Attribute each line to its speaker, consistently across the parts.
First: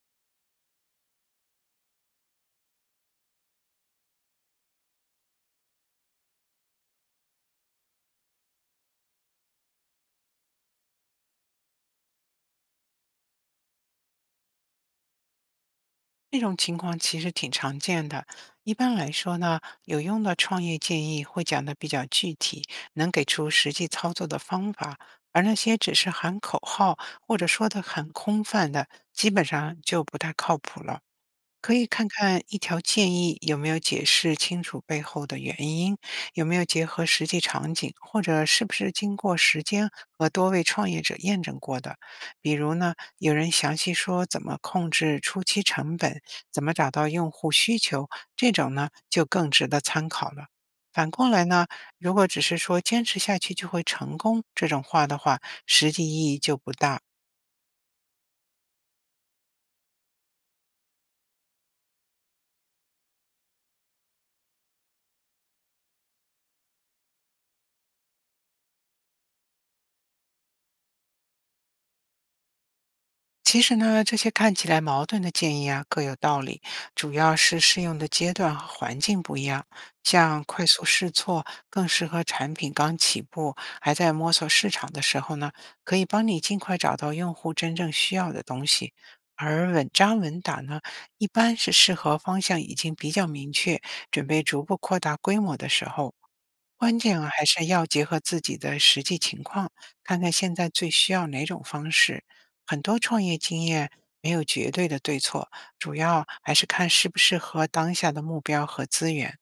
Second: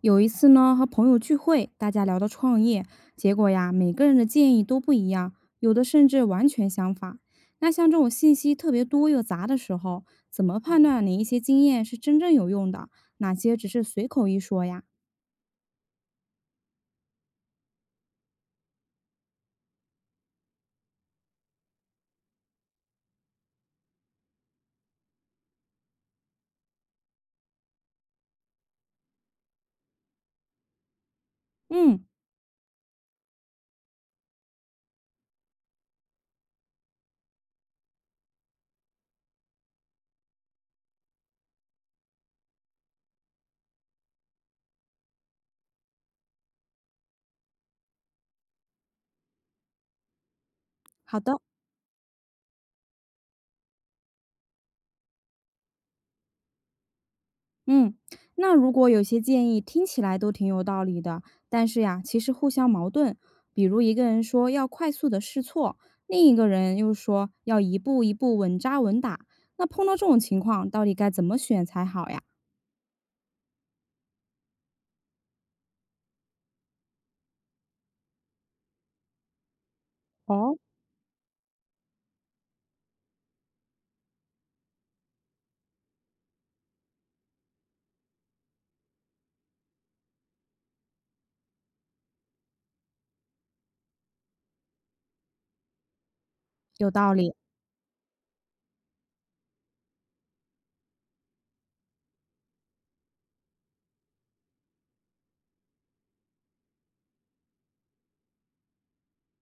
Speaker 1: 有一次呢，和朋友聚会，大家聊到创业，结果呀，每个人的建议都不一样，有的甚至完全相反。那像这种信息特别多又杂的时候，怎么判断哪一些经验是真正有用的，哪些只是随口一说呀？
Speaker 2: 这种情况其实挺常见的。一般来说呢，有用的创业建议会讲的比较具体，能给出实际操作的方法，而那些只是喊口号或者说的很空泛的，基本上就不太靠谱了。可以
Speaker 1: 嗯，
Speaker 2: 看看一条建议有没有解释清楚背后的原因，有没有结合实际场景，或者是不是经过时间和多位创业者验证过的。比如呢，有人详细说怎么控制初期成本，怎么找到用户需求，这种呢就更值得参考了。反
Speaker 1: 好
Speaker 2: 过
Speaker 1: 的。
Speaker 2: 来呢，如果只是说坚持下去就会成功这种话的话，实际意义就不大了。
Speaker 1: 嗯，那如果有些建议听起来都挺有道理的，但是呀，其实互相矛盾。比如一个人说要快速的试错，另一个人又说要一步一步稳扎稳打。那碰到这种情况，到底该怎么选才好呀？
Speaker 2: 其实呢，这些看起来矛盾的建议啊，各有道理，主要是适用的阶段和环境不一样。像
Speaker 1: 哦，
Speaker 2: 快速试错更适合产品刚起步、还在摸索市场的时候呢，可以帮你尽快找到用户真正需要的东西。而稳扎稳打呢，一般是适合方向已经比较明确、准备逐步扩大规模的时候。
Speaker 1: 有
Speaker 2: 关
Speaker 1: 道
Speaker 2: 键啊，
Speaker 1: 理，
Speaker 2: 还是要结合自己的实际情况，看看现在最需要哪种方式。很多创业经验没有绝对的对错，主要还是看适不适合当下的目标和资源。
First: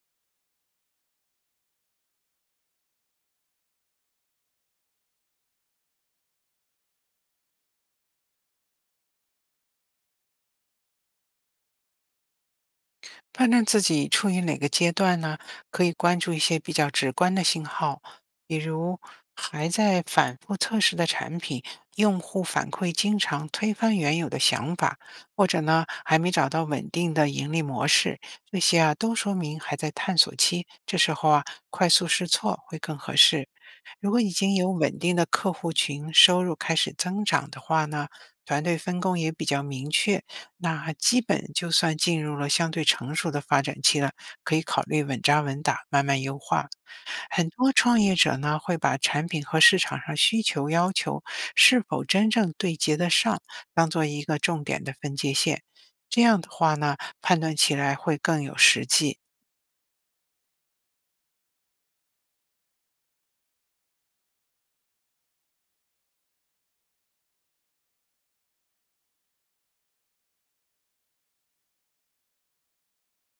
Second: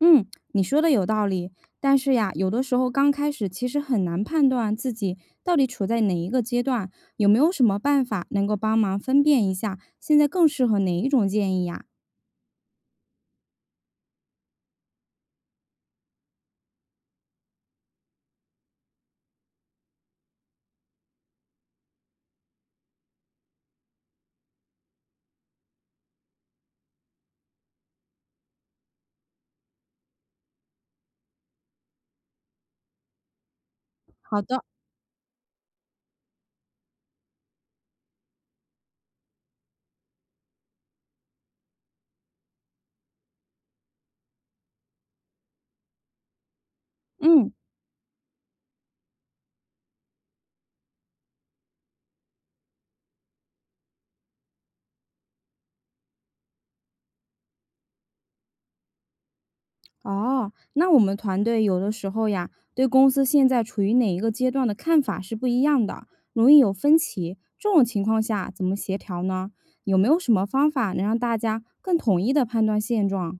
Speaker 1: 嗯，你说的有道理。但是呀，有的时候刚开始其实很难判断自己到底处在哪一个阶段，有没有什么办法能够帮忙分辨一下，现在更适合哪一种建议呀？
Speaker 2: 判断自己处于哪个阶段呢？可以关注一些比较直观的信号，比如还在反复测试的产品，用户反馈经常推翻原有的想法，或者呢还没找到稳定的盈利模式，这些啊都说明还在探索期。这时候啊，快速试错会更合适。如果已
Speaker 1: 好
Speaker 2: 经
Speaker 1: 的，
Speaker 2: 有稳定的客户群，收入开始增长的话呢，团队分工也比较明确，那基本就算进入了相对成熟的发展期了，可以考虑稳扎稳打，慢慢优化。很
Speaker 1: 嗯。
Speaker 2: 多创业者呢，会把产品和市场上需求要求是否真正对接得上，当做一个重点的分界线。这样的话呢，判断起来会更有实际。
Speaker 1: 哦，那我们团队有的时候呀，对公司现在处于哪一个阶段的看法是不一样的，容易有分歧。这种情况下怎么协调呢？有没有什么方法能让大家更统一的判断现状？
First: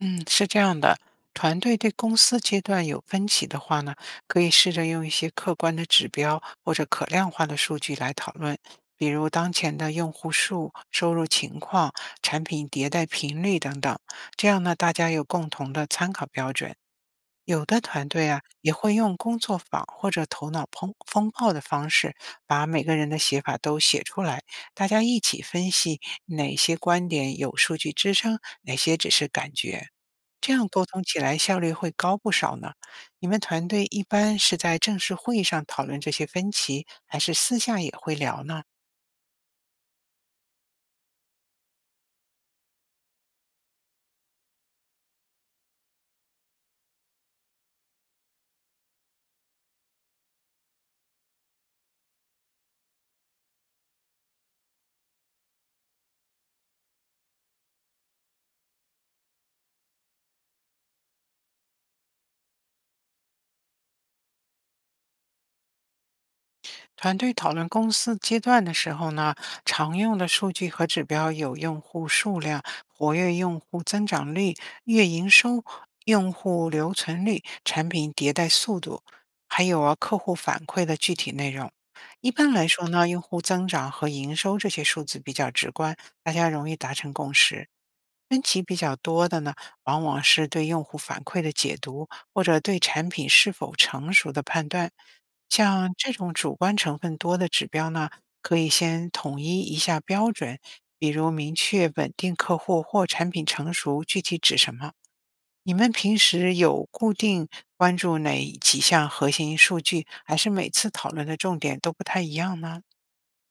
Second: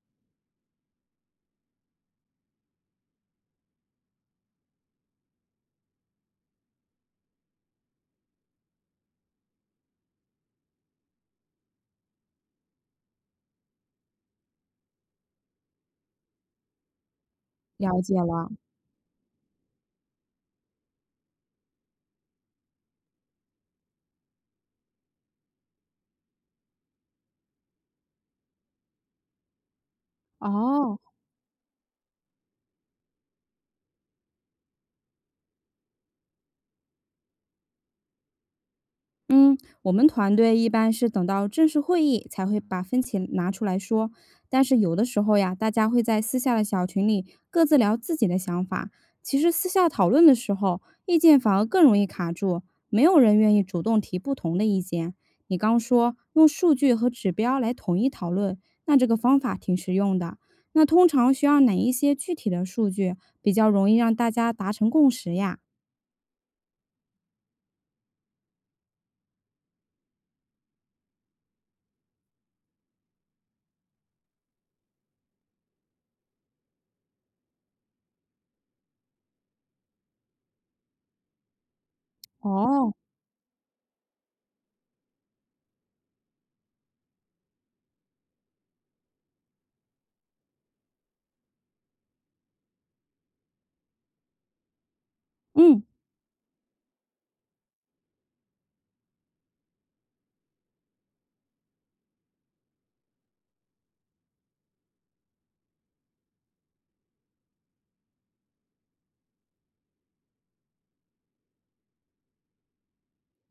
Speaker 2: 嗯，是这样的，团队对公司阶段有分歧的话呢，可以试着用一些客观的指标或者可量化的数据来讨论，比如当前的用户数、收入情况、产品迭代频率等等。这样呢，大家有共同的参考标准。有的
Speaker 1: 了
Speaker 2: 团
Speaker 1: 解
Speaker 2: 队啊，
Speaker 1: 了，
Speaker 2: 也会用工作坊或者头脑风暴的方式，把每个人的写法都写出来，大家一起分析哪些观点有数据支撑，哪些只是感觉。这样沟
Speaker 1: 哦，
Speaker 2: 通起来效率会高不少呢。你们团队一般是在正式会议上讨论这些分歧，还是私下也会聊呢？
Speaker 1: 嗯，我们团队一般是等到正式会议才会把分歧拿出来说，但是有的时候呀，大家会在私下的小群里各自聊自己的想法。其实私下讨论的时候，意见反而更容易卡住，没有人愿意主动提不同的意见。你刚说用数据和指标来统一讨论，那这个方法挺实用的。那通常需要哪一些具体的数据比较容易让大家达成共识呀？
Speaker 2: 团队讨论公司阶段的时候呢，常用的数据和指标有用户数量、活跃用户增长率、月营收、用户留存率、产品迭代速度，还有啊客户反馈的具体内容。一般来说
Speaker 1: 哦，
Speaker 2: 呢，用户增长和营收这些数字比较直观，大家容易达成共识。分歧比较多的呢，往往是对用户反馈的解读，或者对产品是否成熟的判断。
Speaker 1: 嗯，
Speaker 2: 像这种主观成分多的指标呢，可以先统一一下标准，比如明确稳定客户或产品成熟具体指什么。你们平时有固定关注哪几项核心数据，还是每次讨论的重点都不太一样呢？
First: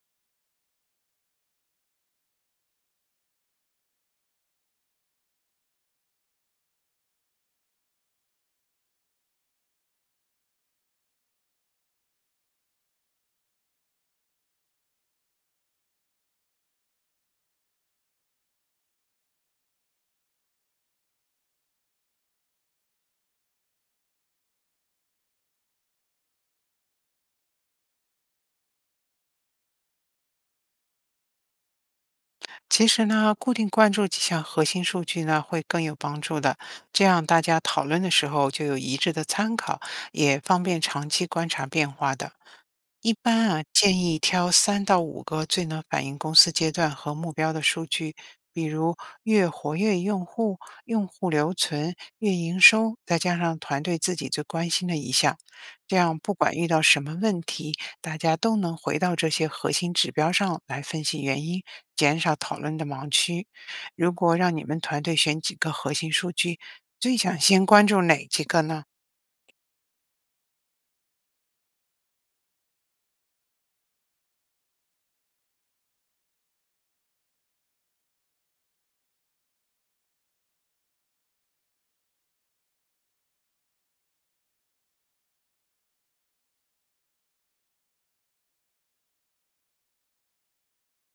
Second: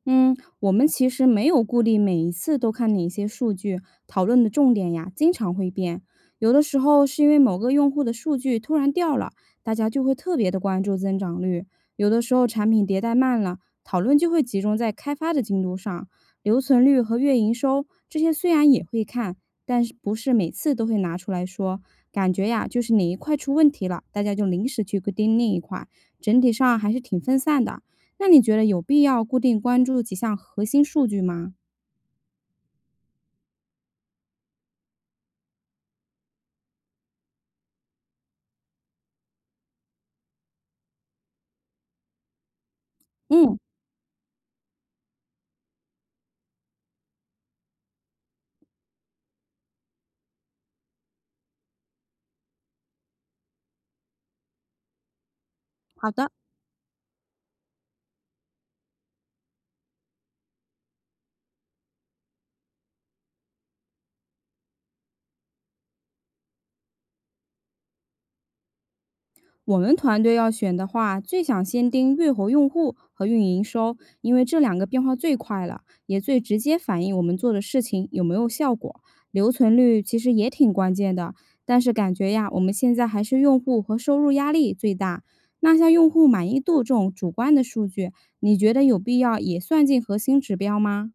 Speaker 1: 嗯，我们其实没有固定每一次都看哪些数据，讨论的重点呀，经常会变。有的时候是因为某个用户的数据突然掉了，大家就会特别的关注增长率；有的时候产品迭代慢了，讨论就会集中在开发的进度上。留存率和月营收这些虽然也会看，但是不是每次都会拿出来说。感觉呀，就是哪一块出问题了，大家就临时去盯另一块，整体上还是挺分散的。那你觉得有必要固定关注几项核心数据吗？
Speaker 2: 其实呢，固定关注几项核心数据呢，会更有帮助的。这样大家讨论的时候就有一致的参考，也方便长期观察变化的。一般
Speaker 1: 嗯，
Speaker 2: 啊，建议挑3到5个最能反映公司阶段和目标的数据，比如月活跃用户、用户留存、月营收，再加上团队自己最关心的一项。这
Speaker 1: 好
Speaker 2: 样，
Speaker 1: 的。
Speaker 2: 不管遇到什么问题，大家都能回到这些核心指标上来分析原因，减少讨论的盲区。如果让你们团队选几个核心数据，最想先关注哪几个呢？
Speaker 1: 我们团队要选的话，最想先盯月活用户和运营收，因为这两个变化最快了，也最直接反映我们做的事情有没有效果。留存率其实也挺关键的，但是感觉呀，我们现在还是用户和收入压力最大。那像用户满意度这种主观的数据，你觉得有必要也算进核心指标吗？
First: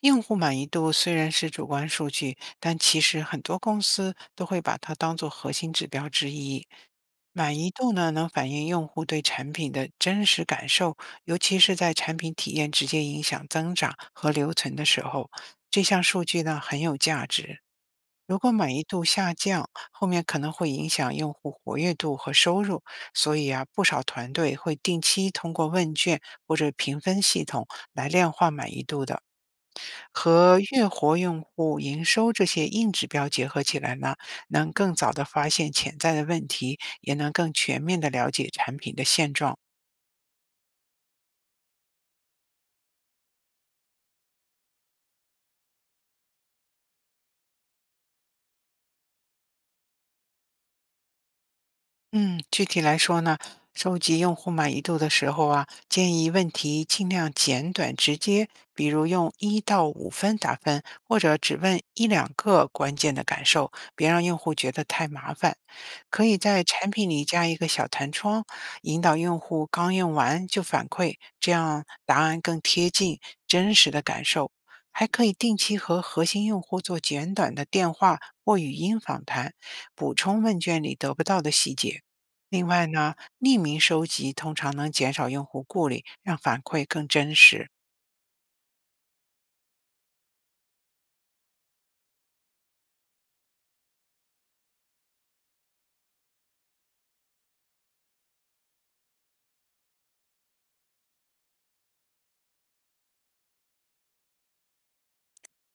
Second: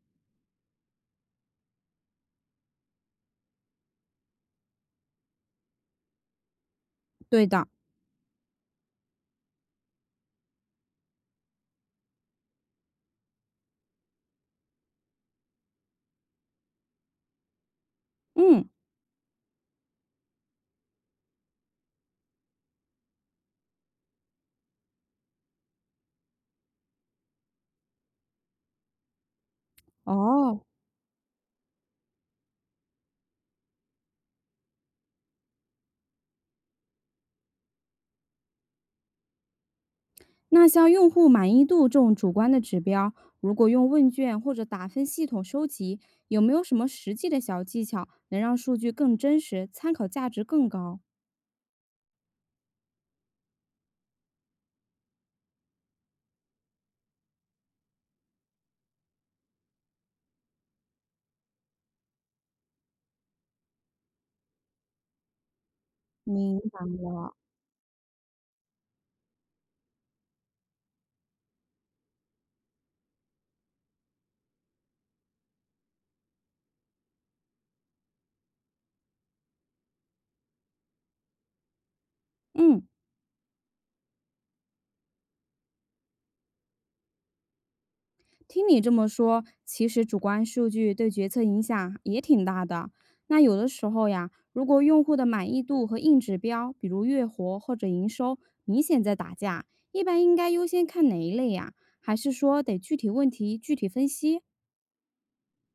Speaker 2: 用户满意度虽然是主观数据，但其实很多公司都会把它当做核心指标之一。
Speaker 1: 对
Speaker 2: 满
Speaker 1: 的，
Speaker 2: 意度呢，能反映用户对产品的真实感受，尤其是在产品体验直接影响增长和留存的时候，这项数据呢很有价值。如果
Speaker 1: 嗯，
Speaker 2: 满意度下降，后面可能会影响用户活跃度和收入，所以啊，不少团队会定期通过问卷或者评分系统来量化满意度的。和
Speaker 1: 哦，
Speaker 2: 月活用户营收这些硬指标结合起来呢，能更早的发现潜在的问题，也能更全面的了解产品的现状。
Speaker 1: 那像用户满意度这种主观的指标，如果用问卷或者打分系统收集，有没有什么实际的小技巧能让数据更真实，参考价值更高？
Speaker 2: 嗯，具体来说呢，收集用户满意度的时候啊，建议问题尽量简短直接，比如用一到五分打分，或者只问一两个关键的感受，别让用户觉得太麻烦。可以
Speaker 1: 明
Speaker 2: 在
Speaker 1: 白
Speaker 2: 产品里
Speaker 1: 了，
Speaker 2: 加一个小弹窗，引导用户刚用完就反馈，这样答案更贴近真实的感受。还可以定期和核心用户做简短的电话或语音访谈，补充问卷里得不到的细节。另
Speaker 1: 嗯，
Speaker 2: 外呢，匿名收集通常能减少用户顾虑，让反馈更真实。
Speaker 1: 听你这么说，其实主观数据对决策影响也挺大的。那有的时候呀，如果用户的满意度和硬指标，比如月活或者营收，明显在打架，一般应该优先看哪一类呀？还是说得具体问题具体分析？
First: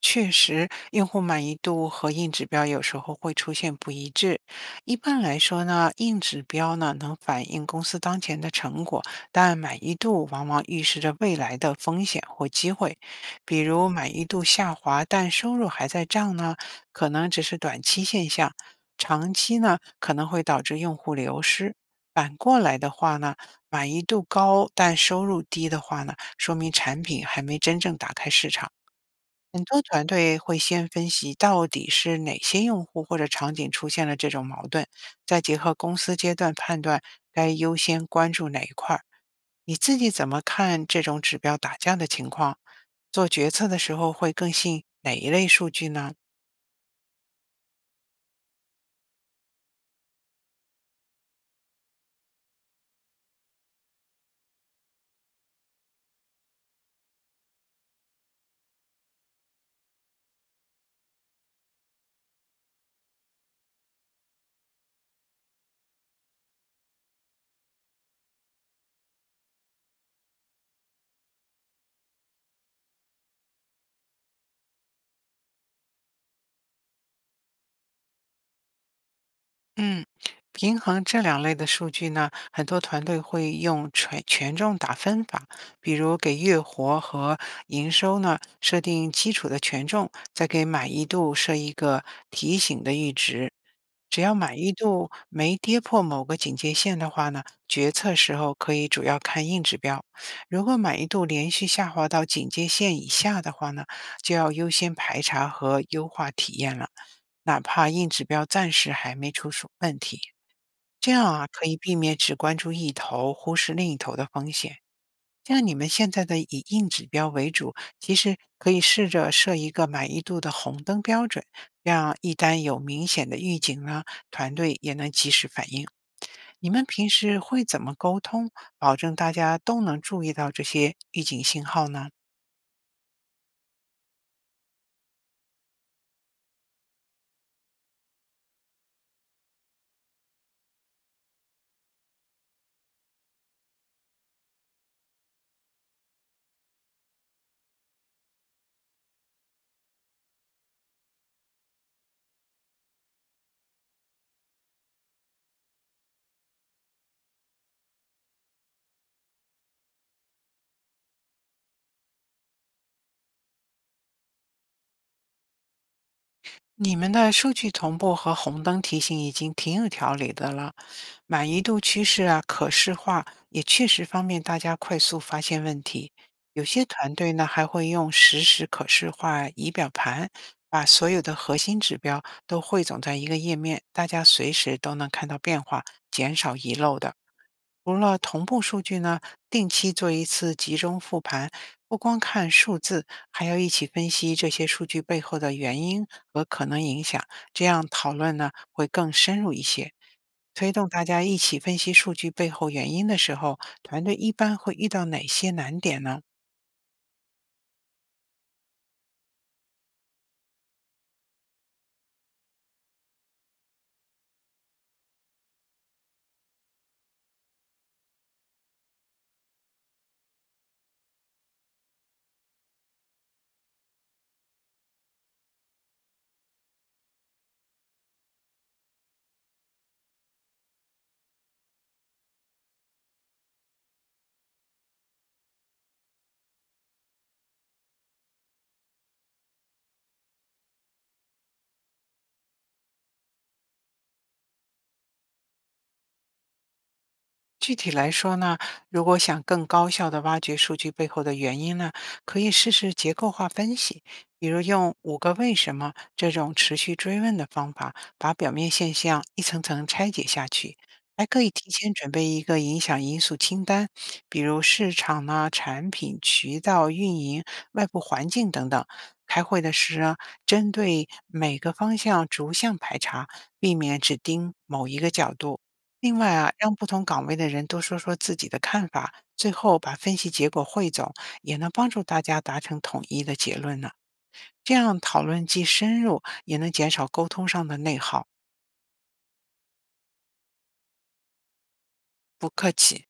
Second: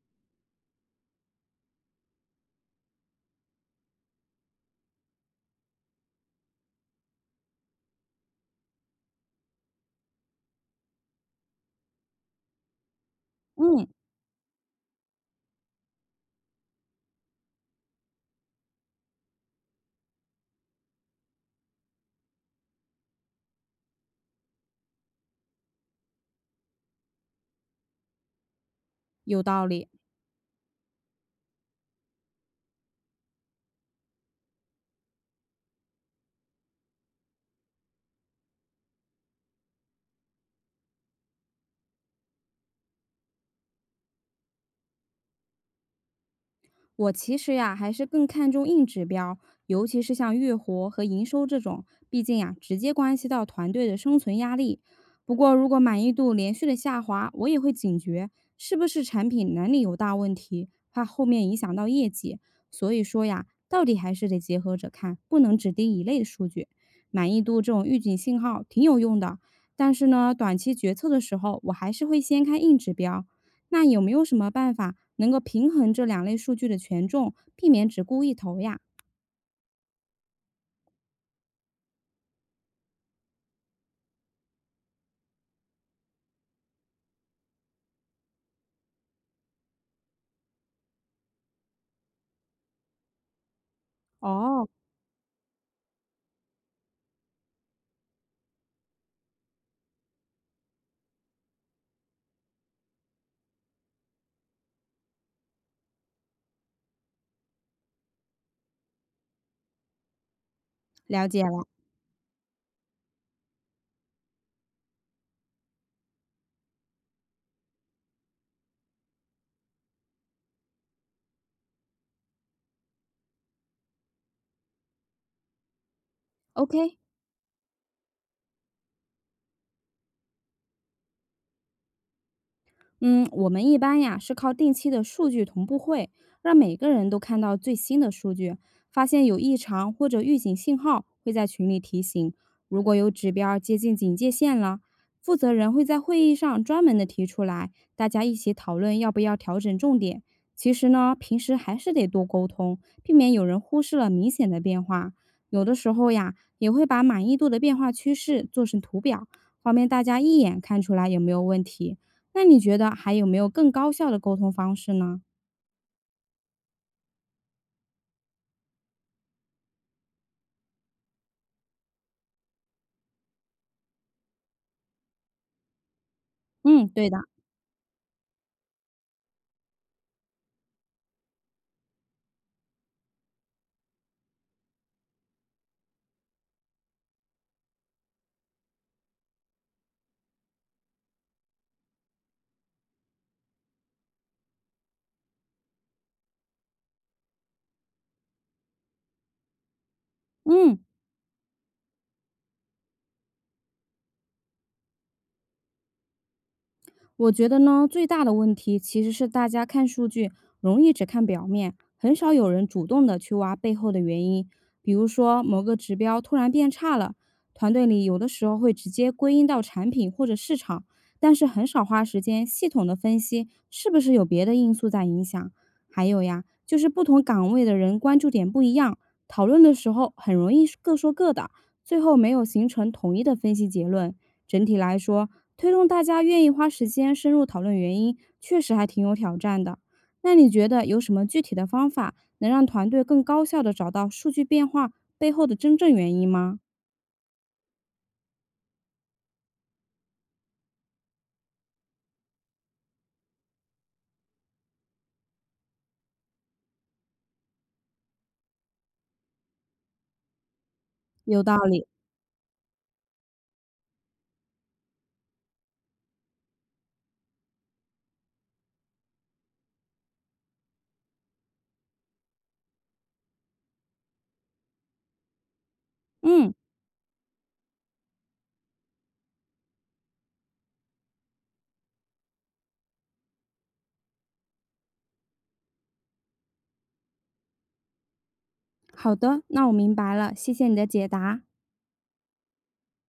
Speaker 2: 确实，用户满意度和硬指标有时候会出现不一致。一般来说呢，硬指标呢能反映公司当前的成果，但满意度往往预示着未来的风险或机会。比
Speaker 1: 嗯。
Speaker 2: 如满意度下滑，但收入还在涨呢，可能只是短期现象，长期呢可能会导致用户流失。反过来的话呢，满意度高但收入低的话呢，说明产品还没真正打开市场。
Speaker 1: 有
Speaker 2: 很
Speaker 1: 道
Speaker 2: 多
Speaker 1: 理。
Speaker 2: 团队会先分析到底是哪些用户或者场景出现了这种矛盾，再结合公司阶段判断该优先关注哪一块儿。你自己怎么看这种指标打架的情况？做决策的时候会更信哪一类数据呢？
Speaker 1: 我其实呀，还是更看重硬指标，尤其是像月活和营收这种，毕竟呀，直接关系到团队的生存压力。不过，如果满意度连续的下滑，我也会警觉，是不是产品能力有大问题，怕后面影响到业绩。所以说呀，到底还是得结合着看，不能只盯一类的数据。满意度这种预警信号挺有用的，但是呢，短期决策的时候，我还是会先看硬指标，那有没有什么办法能够平衡这两类数据的权重，避免只顾一头呀？
Speaker 2: 嗯，平衡这两类的数据呢，很多团队会用权重打分法，比如给月活和营收呢设定基础的权重，再给满意度设一个提醒的阈值。只要满
Speaker 1: 哦，
Speaker 2: 意度没跌破某个警戒线的话呢，决策时候可以主要看硬指标。如果满意度连续下滑到警戒线以下的话呢，就要优先排查和优化体验了，哪怕硬指标暂时还没出什问题。这样
Speaker 1: 了解
Speaker 2: 啊，可
Speaker 1: 了
Speaker 2: 以避免只关注一头，忽视另一头的风险。像你们现在的以硬指标为主，其实可以试着设一个满意度的红灯标准，这样一旦有明显的预警呢，团队也能及时反应。你们
Speaker 1: ，OK。
Speaker 2: 平时会怎么沟通，保证大家都能注意到这些预警信号呢？
Speaker 1: 嗯，我们一般呀是靠定期的数据同步会，让每个人都看到最新的数据，发现有异常或者预警信号，会在群里提醒。如果有指标接近警戒线了，负责人会在会议上专门的提出来，大家一起讨论要不要调整重点。其实呢，平时还是得多沟通，避免有人忽视了明显的变化。有的时候呀，也会把满意度的变化趋势做成图表，方便大家一眼看出来有没有问题。那你觉得还有没有更高效的沟通方式呢？
Speaker 2: 你们的数据同步和红灯提醒已经挺有条理的了，满意度趋势啊，可视化也确实方便大家快速发现问题。有些
Speaker 1: 嗯，对
Speaker 2: 团
Speaker 1: 的，
Speaker 2: 队呢还会用实时可视化仪表盘，把所有的核心指标都汇总在一个页面，大家随时都能看到变化，减少遗漏的。除了同步数据呢，定期做一次集中复盘，不光看数字，还要一起分析这些数据背后的原因和可能影响，这样讨论呢会更深入一些。推
Speaker 1: 嗯。
Speaker 2: 动大家一起分析数据背后原因的时候，团队一般会遇到哪些难点呢？
Speaker 1: 我觉得呢，最大的问题其实是大家看数据容易只看表面，很少有人主动的去挖背后的原因。比如说某个指标突然变差了，团队里有的时候会直接归因到产品或者市场，但是很少花时间系统的分析是不是有别的因素在影响。还有呀，就是不同岗位的人关注点不一样，讨论的时候很容易各说各的，最后没有形成统一的分析结论。整体来说，推动大家愿意花时间深入讨论原因，确实还挺有挑战的。那你觉得有什么具体的方法能让团队更高效地找到数据变化背后的真正原因吗？
Speaker 2: 具体来说呢，如果想更高效地挖掘数据背后的原因呢，可以试试结构化分析，比如用五个为什么这种持续追问的方法，把表面现象一层层拆解下去。还
Speaker 1: 有
Speaker 2: 可以
Speaker 1: 道
Speaker 2: 提
Speaker 1: 理。
Speaker 2: 前准备一个影响因素清单，比如市场呢、产品、渠道、运营、外部环境等等。开会的时呢，针对每个方向逐项排查，避免只盯某一个角度。另外啊，
Speaker 1: 嗯，
Speaker 2: 让不同岗位的人都说说自己的看法，最后把分析结果汇总，也能帮助大家达成统一的结论呢。这样讨论既深入，也能减少沟通上的内耗。
Speaker 1: 好的，那我明白了，谢谢你的解答。
Speaker 2: 不客气。